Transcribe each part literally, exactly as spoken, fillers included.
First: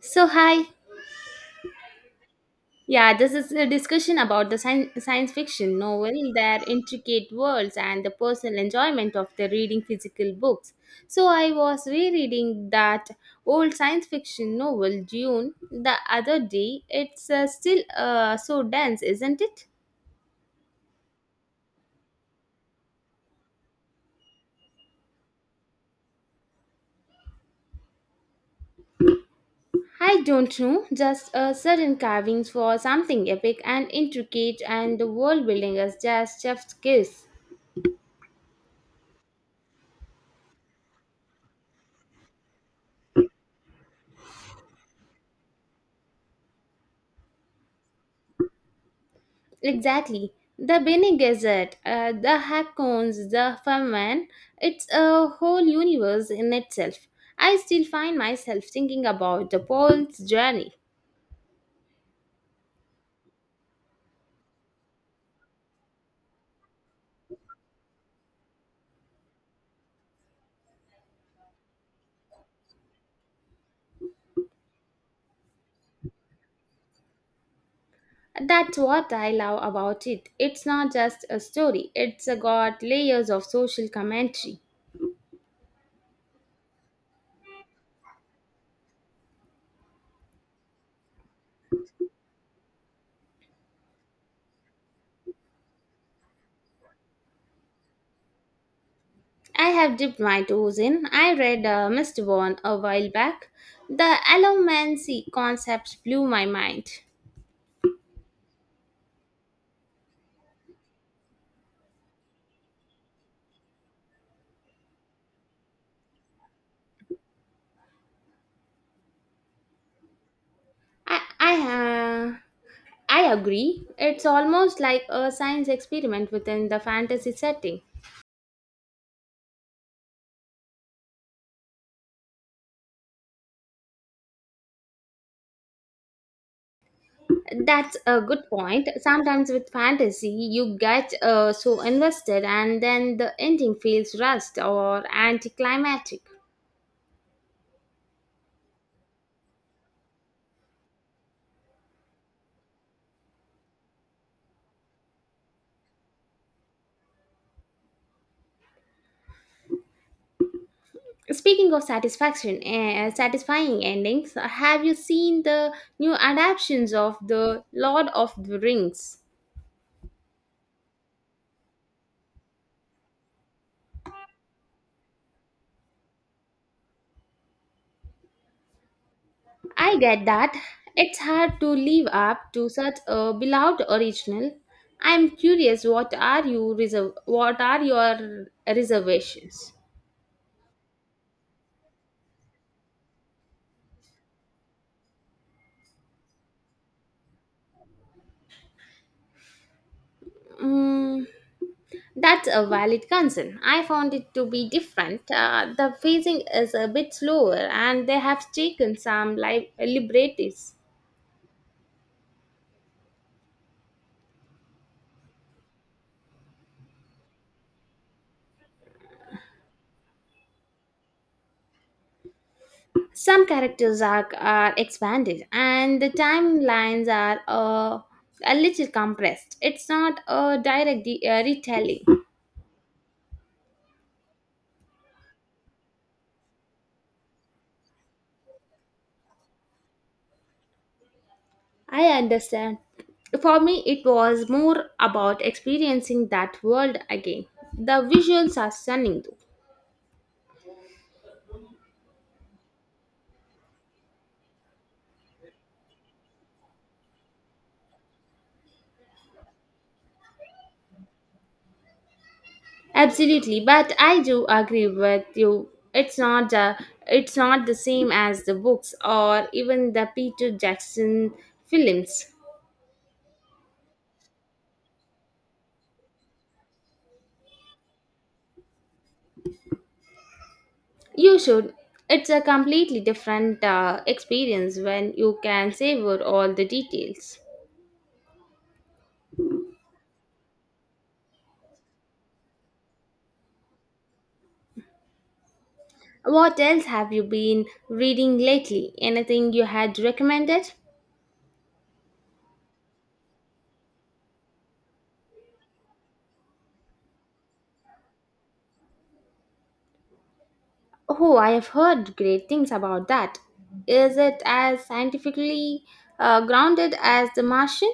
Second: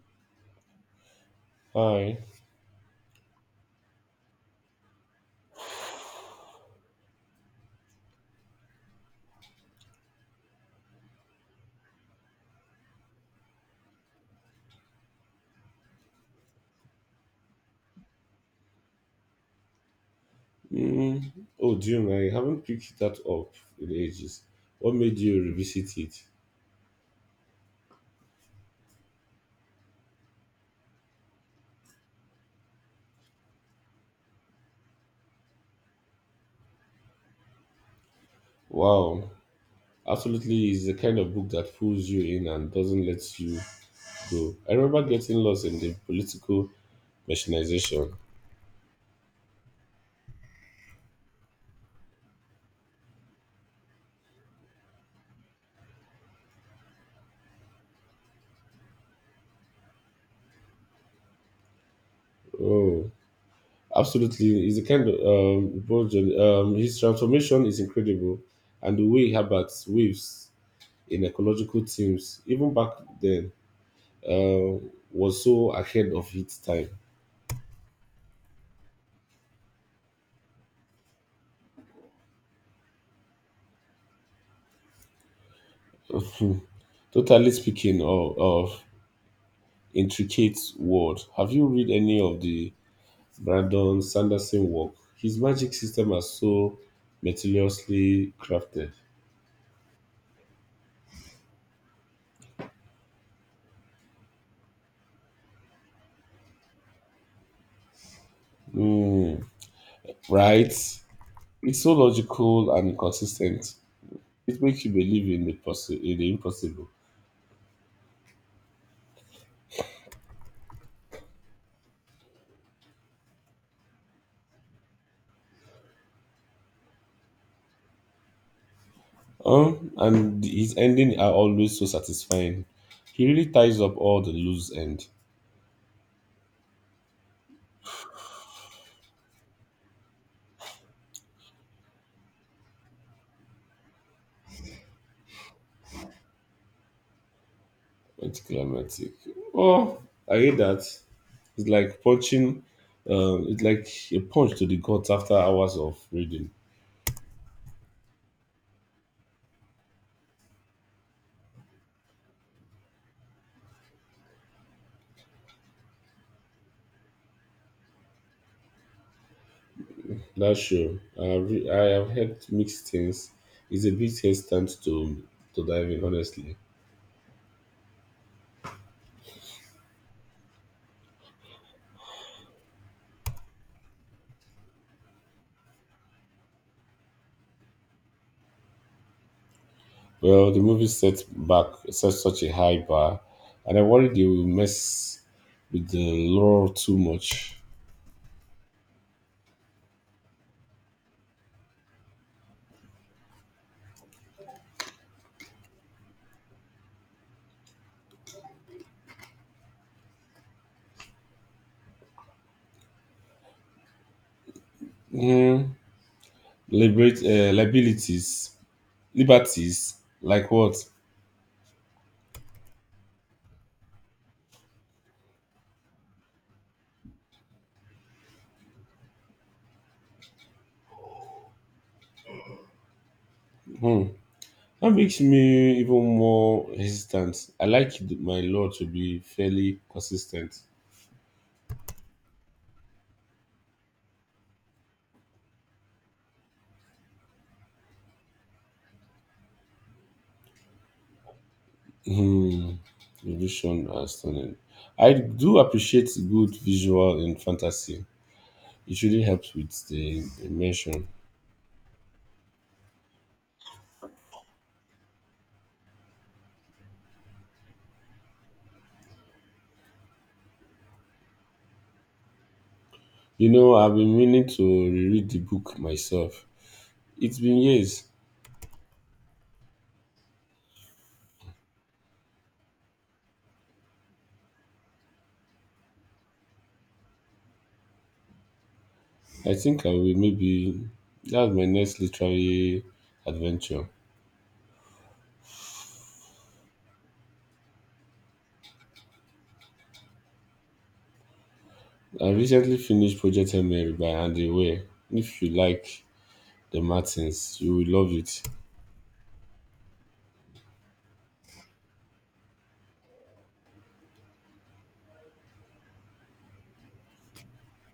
So, hi. Hi. Yeah, this is a discussion about the science, science fiction novel, their intricate worlds, and the personal enjoyment of the reading physical books. So, I was rereading that old science fiction novel, Dune, the other day. It's uh, still uh, so dense, isn't it? Mm. Oh, June, I haven't picked that up in ages. What made you revisit it? I don't know, just uh, certain carvings for something epic and intricate, and the world building is just chef's kiss. Wow. Absolutely is the kind of book that pulls you in and doesn't let you go. I remember getting lost in the political machinization. Exactly. The Benny Gazette, uh, the Hackcones, the Ferman, it's a whole universe in itself. I still find myself thinking about the Paul's journey. Oh, absolutely is the kind of um, bold um his transformation is incredible, and the way Herbert weaves in ecological themes even back then uh, was so ahead of its time. That's what I love about it. It's not just a story, it's got layers of social commentary. Totally speaking of, of intricate world, have you read any of the Brandon Sanderson work? His magic system are so meticulously crafted. I have dipped my toes in. I read uh, mister Bourne a while back. The allomancy concept blew my mind. Mm, right? It's so logical and consistent. It makes you believe in the possi- in the impossible. I, I uh, I agree. It's almost like a science experiment within the fantasy setting. Um, and his ending are always so satisfying. He really ties up all the loose end. That's a good point. Sometimes with fantasy, you get uh, so invested and then the ending feels rushed or anticlimactic. Anticlimactic. Oh, I hate that. It's like punching. Um, it's like a punch to the gut after hours of reading. Speaking of satisfaction, uh, satisfying endings, have you seen the new adaptations of The Lord of the Rings? That's sure. I have, re- I have heard mixed things. It's a bit hesitant to to dive in, honestly. I get that. It's hard to live up to such a beloved original. I'm curious what are you reserve what are your reservations? Well, the movie set back set such a high bar, and I worry they will mess with the lore too much. Mm, that's a valid concern. I found it to be different. Uh, the phasing is a bit slower and they have taken some li- liberties. Mm, liberate uh, liabilities, Liberties, like what? Some characters are, are expanded and the timelines are uh, a little compressed. It's not a direct de- uh, retelling. Hmm. That makes me even more hesitant. I like th- my law to be fairly consistent. I understand. For me, it was more about experiencing that world again. The visuals are stunning, though. Hmm, evolution are stunning. I do appreciate good visual in fantasy. It really helps with the immersion. Absolutely, but I do agree with you. It's not the it's not the same as the books or even the Peter Jackson films. You know, I've been meaning to reread the book myself. It's been years. You should. It's a completely different uh, experience when you can savor all the details. I think I will, maybe that's my next literary adventure. What else have you been reading lately? Anything you had recommended? I recently finished Project Mary by Andy Weir. If you like the Martins, you will love it. Oh, I have heard great things about that. Is it as scientifically uh, grounded as The Martian?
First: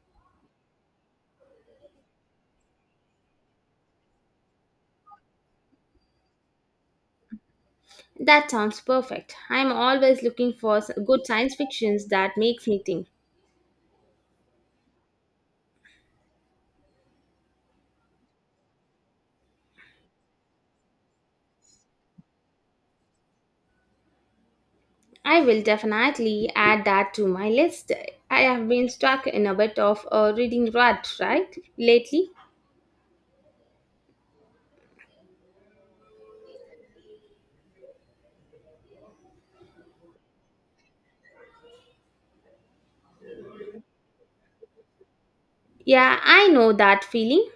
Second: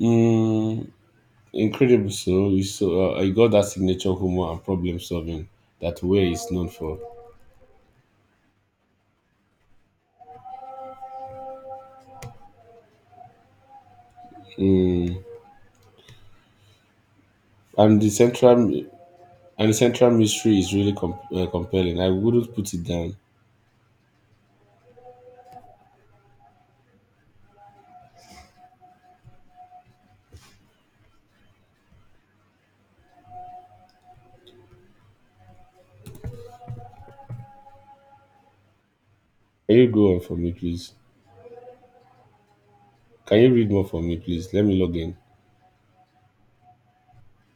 Mm, incredible. So you so uh, you got that signature humor and problem solving that Way is known for. That sounds perfect. I'm always looking for s- good science fictions that makes me think. Mm, and the central and the central mystery is really com- uh, compelling. I wouldn't put it down. I will definitely add that to my list. I have been stuck in a bit of a reading rut, right? Lately. Can you go on for me, please? Can you read more for me, please? Let me log in. Yeah, I know that feeling.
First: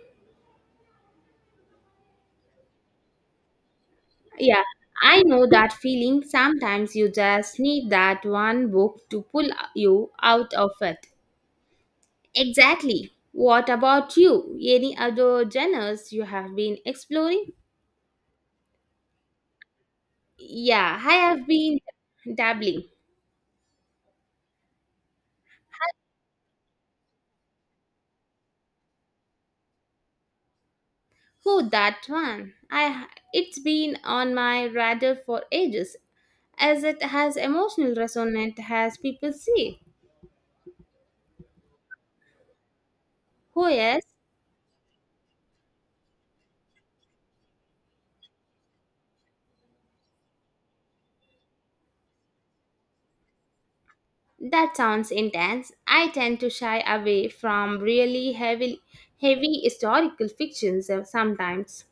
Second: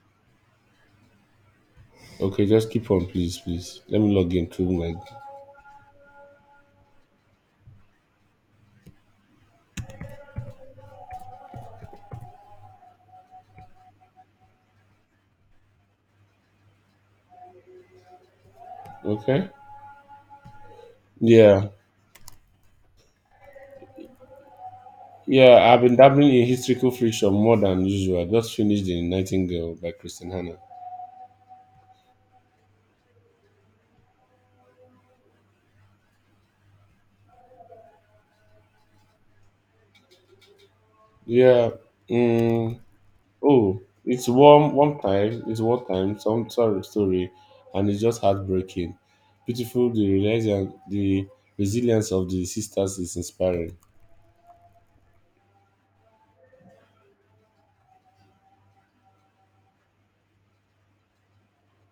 Okay, just keep on, please, please. Let me log in Yeah, through my. I know that feeling. Sometimes you just need that one book to pull you out of it. Exactly. What about you? Any other genres you have been exploring? Okay. Yeah, I have Yeah. been dabbling. Yeah, I've been dabbling in historical fiction more than usual. I just finished The Nightingale by Kristen Hannah. Oh, that one. I It's been on my radar for ages, as it has emotional resonance, as people say. Yeah. Mm, Oh oh, yes, it's one one time. It's one time. Some sorry story, and it's just heartbreaking. Beautiful. The religion, the resilience of the sisters is inspiring. that sounds intense. I tend to shy away from really heavy, heavy historical fictions uh, sometimes.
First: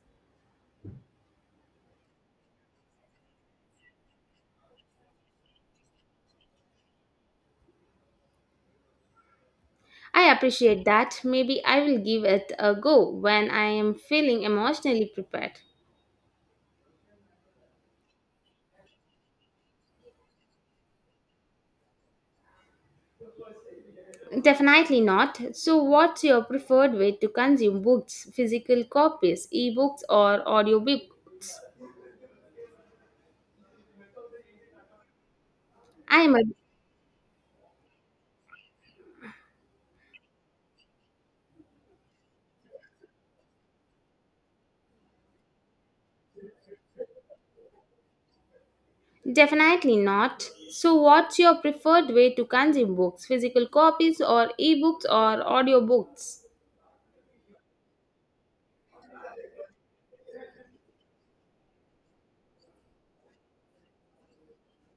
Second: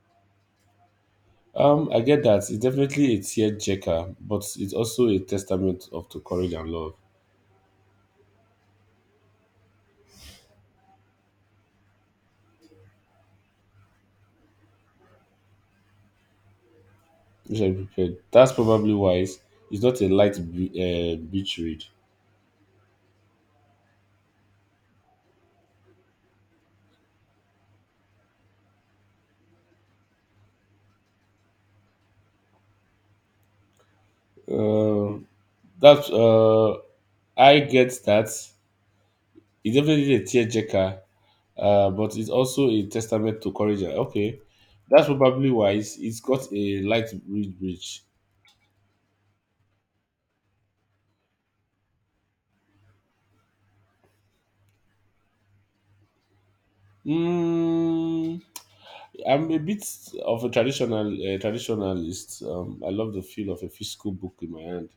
Um, I get that. It's definitely a tear, but it's also a testament of to courage and love. I appreciate that. Maybe I will give it a go when I am feeling emotionally prepared. Which I prepared. That's probably why it's it's not a light be- uh, beach read. Definitely not. So, what's your preferred way to consume books? Physical copies, ebooks, or audiobooks? Um, that I am a uh, I get that. It's definitely a tearjerker, uh, but it's also a testament to courage. and- Okay, that's probably why it's, it's got a light read bridge. Definitely not. So, what's your preferred way to consume books? Physical copies, or ebooks, or audiobooks? Mm, I'm a bit of a traditional uh, traditionalist. Um, I love the feel of a physical book in my hand.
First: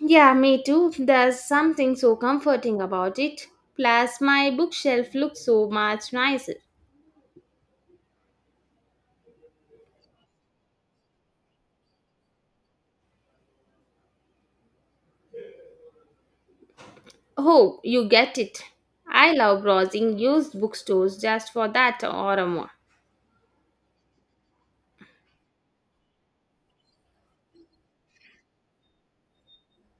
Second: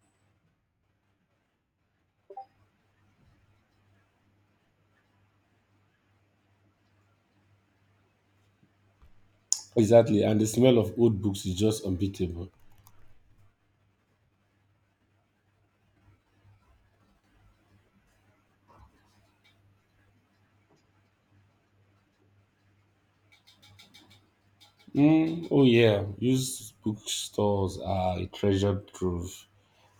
Yeah, me too. There's something so comforting about it. Plus, my bookshelf looks so much nicer. Exactly, and the smell of old books is just unbeatable. Oh, you get it. I love browsing used bookstores just for that or more. Mm, oh yeah, used bookstores are a treasured trove.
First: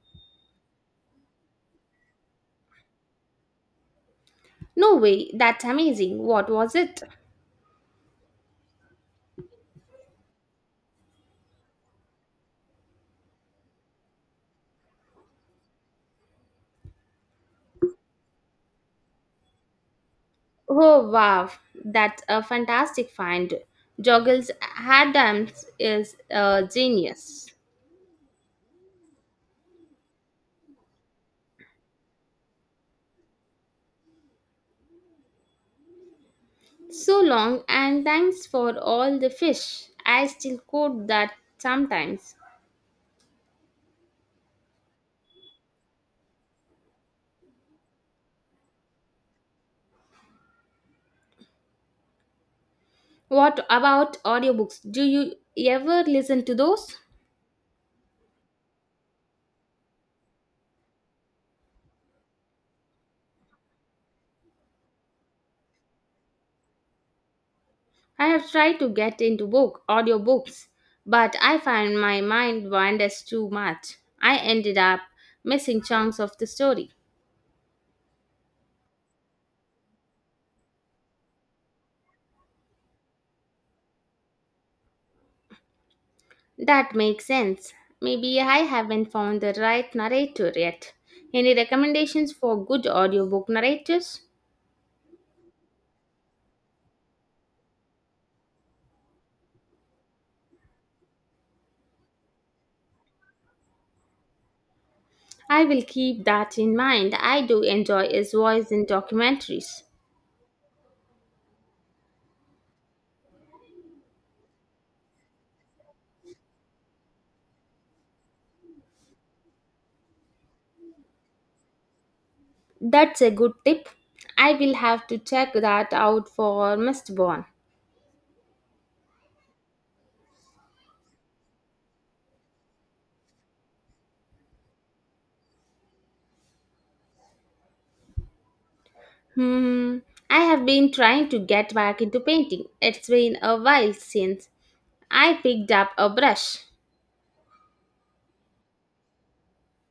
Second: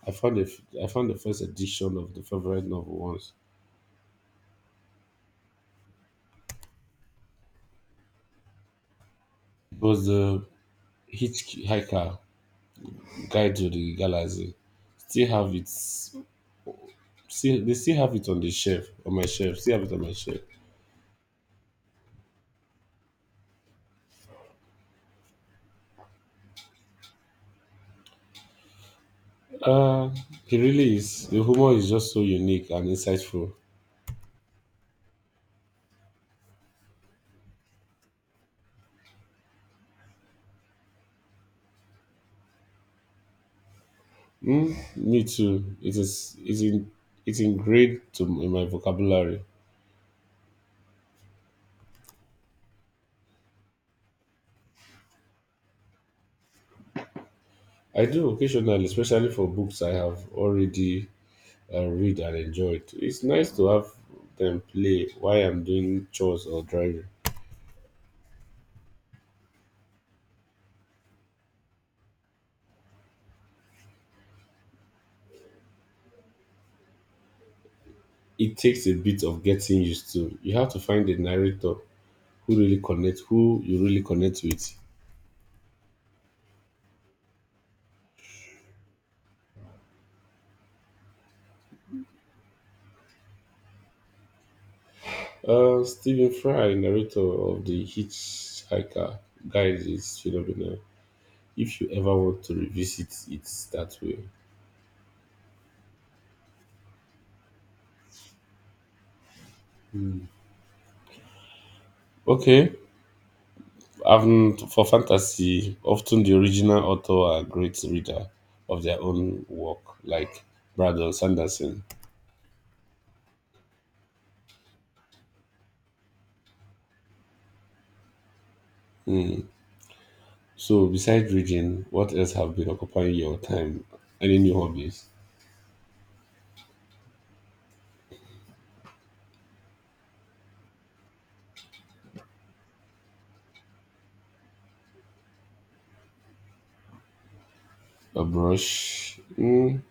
I found a, f- I found the first edition of the favorite novel once. No way, that's amazing. What was it? It was the Hitchhiker Guide to the Galaxy, still have it still they still have it on the shelf on my shelf still have it on my shelf. Oh wow, that's a fantastic find. Joggles Adams is a genius. uh it really is. The humor is just so unique and insightful. So long and thanks for all the fish. I still quote that sometimes. Mm, me too. It is it's in it's ingrained to in my vocabulary. What about audiobooks? Do you ever listen to those? I do occasionally, especially for books I have already uh, read and enjoyed. It's nice to have them play while I'm doing chores or driving. I have tried to get into book audiobooks, but I find my mind wanders too much. I ended up missing chunks of the story. It takes a bit of getting used to. You have to find a narrator who really connect, who you really connect with. That makes sense. Maybe I haven't found the right narrator yet. Any recommendations for good audiobook narrators? Uh, Stephen Fry, narrator of the Hitchhiker Guide, is phenomenal. If you ever want to revisit it that way, I will keep that in mind. I do enjoy his voice in documentaries. okay. Um, for fantasy, often the original author are great reader of their own work, like Brandon Sanderson. That's a good tip. I will have to check that out for mister Bond. Hmm. So, besides reading, what else have been occupying your time? Any new hobbies? Hmm, I have been trying to get back into painting. It's been a while since I picked up a brush. A brush. Mm.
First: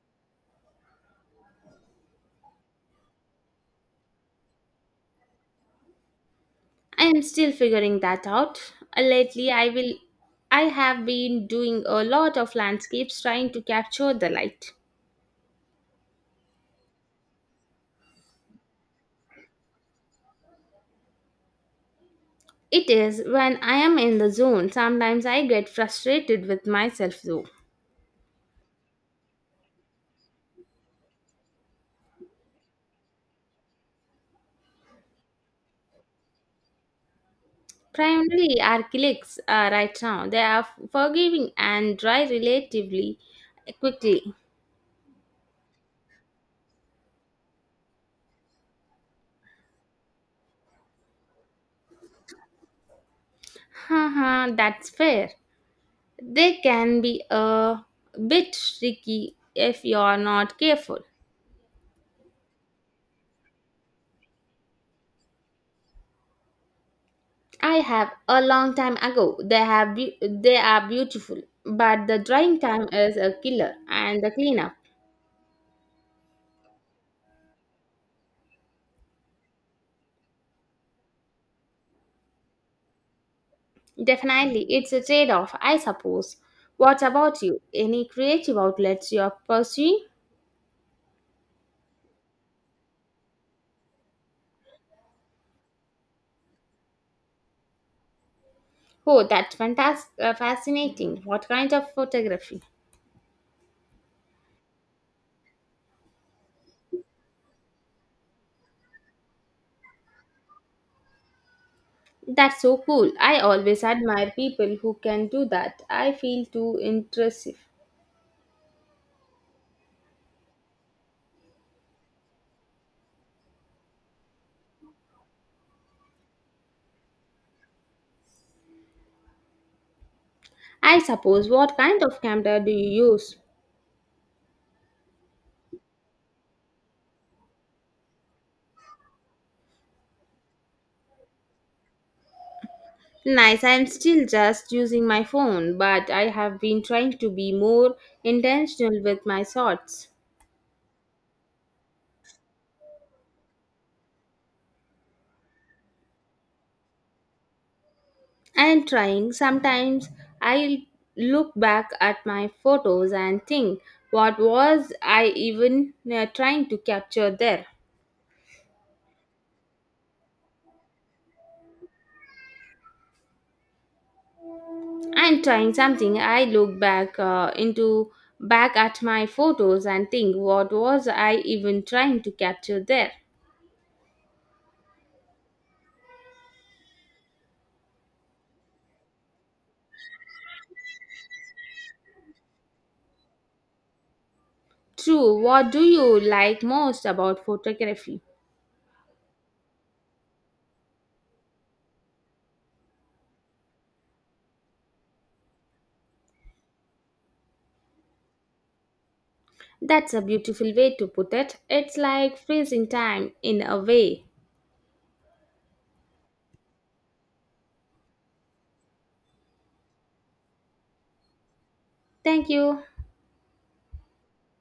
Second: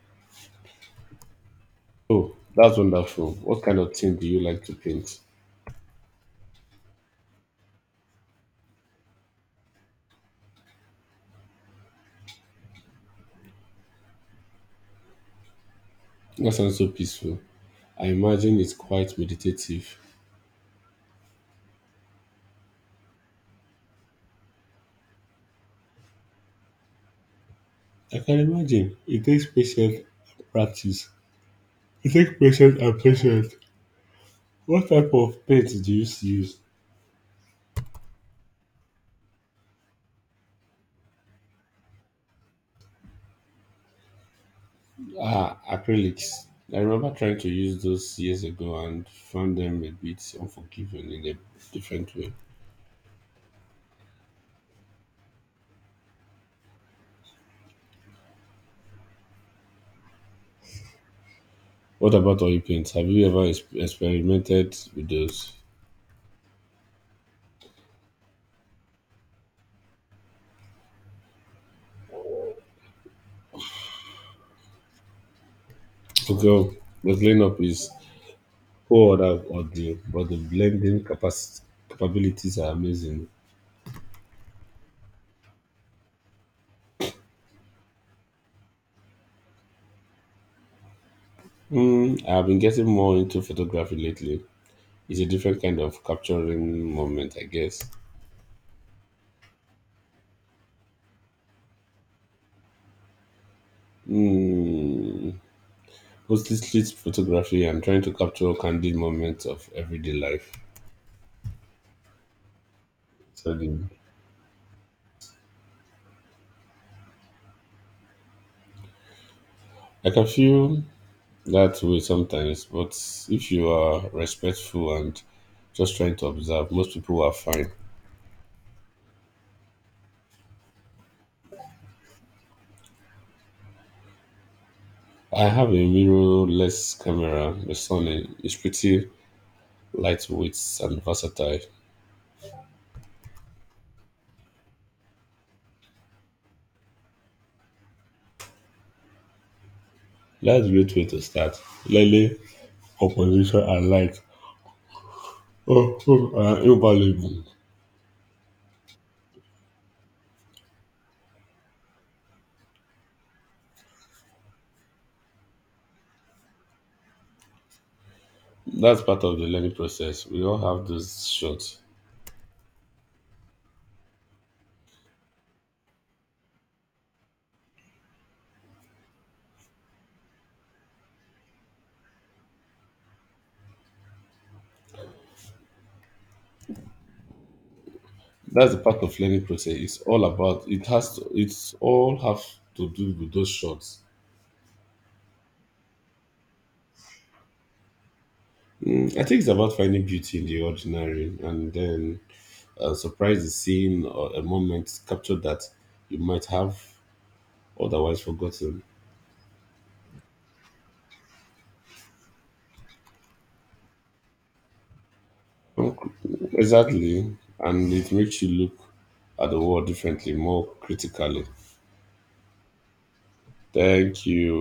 Oh, that's wonderful. What kind of thing do you like to paint? I am still figuring that out. Uh, Lately, I will I have been doing a lot of landscapes trying to capture the light. That sounds so peaceful. I imagine it's quite meditative. It is when I am in the zone. Sometimes I get frustrated with myself though. I can imagine. It takes patience and practice. It takes patience and patience. What type of paint do you use? Primarily acrylics uh, right now. They are forgiving and dry relatively quickly. Ah, acrylics. I remember trying to use those years ago and found them a bit unforgiving in a different way. Haha, that's fair. They can be a bit tricky if you're not careful. What about oil paints? Have you ever ex- experimented with those? I have a long time ago. They have be- they are beautiful, but the drying time is a killer and the cleanup. Okay, well, the cleanup is poor on the, on the but the blending capacity capabilities are amazing. Definitely, it's a trade-off, I suppose. What about you? Any creative outlets you're pursuing? Mm, I've been getting more into photography lately. It's a different kind of capturing moment, I guess. Oh, that's fantastic, fascinating. What kind of photography? Mm, mostly street photography and trying to capture candid moments of everyday life. That's so cool. I So the, always admire people who can do that. I feel too intrusive. I can feel that way sometimes, but if you are respectful and just trying to observe, most people are fine. I suppose. What kind of camera do you use? I have a mirrorless camera. The sun is pretty lightweight and versatile. Nice. I'm still just using my phone, but I have been trying to be more intentional with my shots. That's a great way to start. Learning composition and light oh, oh, are invaluable. I'm trying. Sometimes I look back at my photos and think, what was I even uh, trying to capture there? That's part of the learning process. We all have those shots. I'm trying something. I look back uh, into back at my photos and think, what was I even trying to capture there? That's the part of learning process. It's all about it has to, it's all have to do with those shots. True, what do you like most about photography? Mm, I think it's about finding beauty in the ordinary, and then uh, surprise the scene or a moment captured that you might have otherwise forgotten. That's a beautiful way to put it. It's like freezing time in a way. Okay, exactly. And it makes you look at the world differently, more critically. Thank you. Thank you.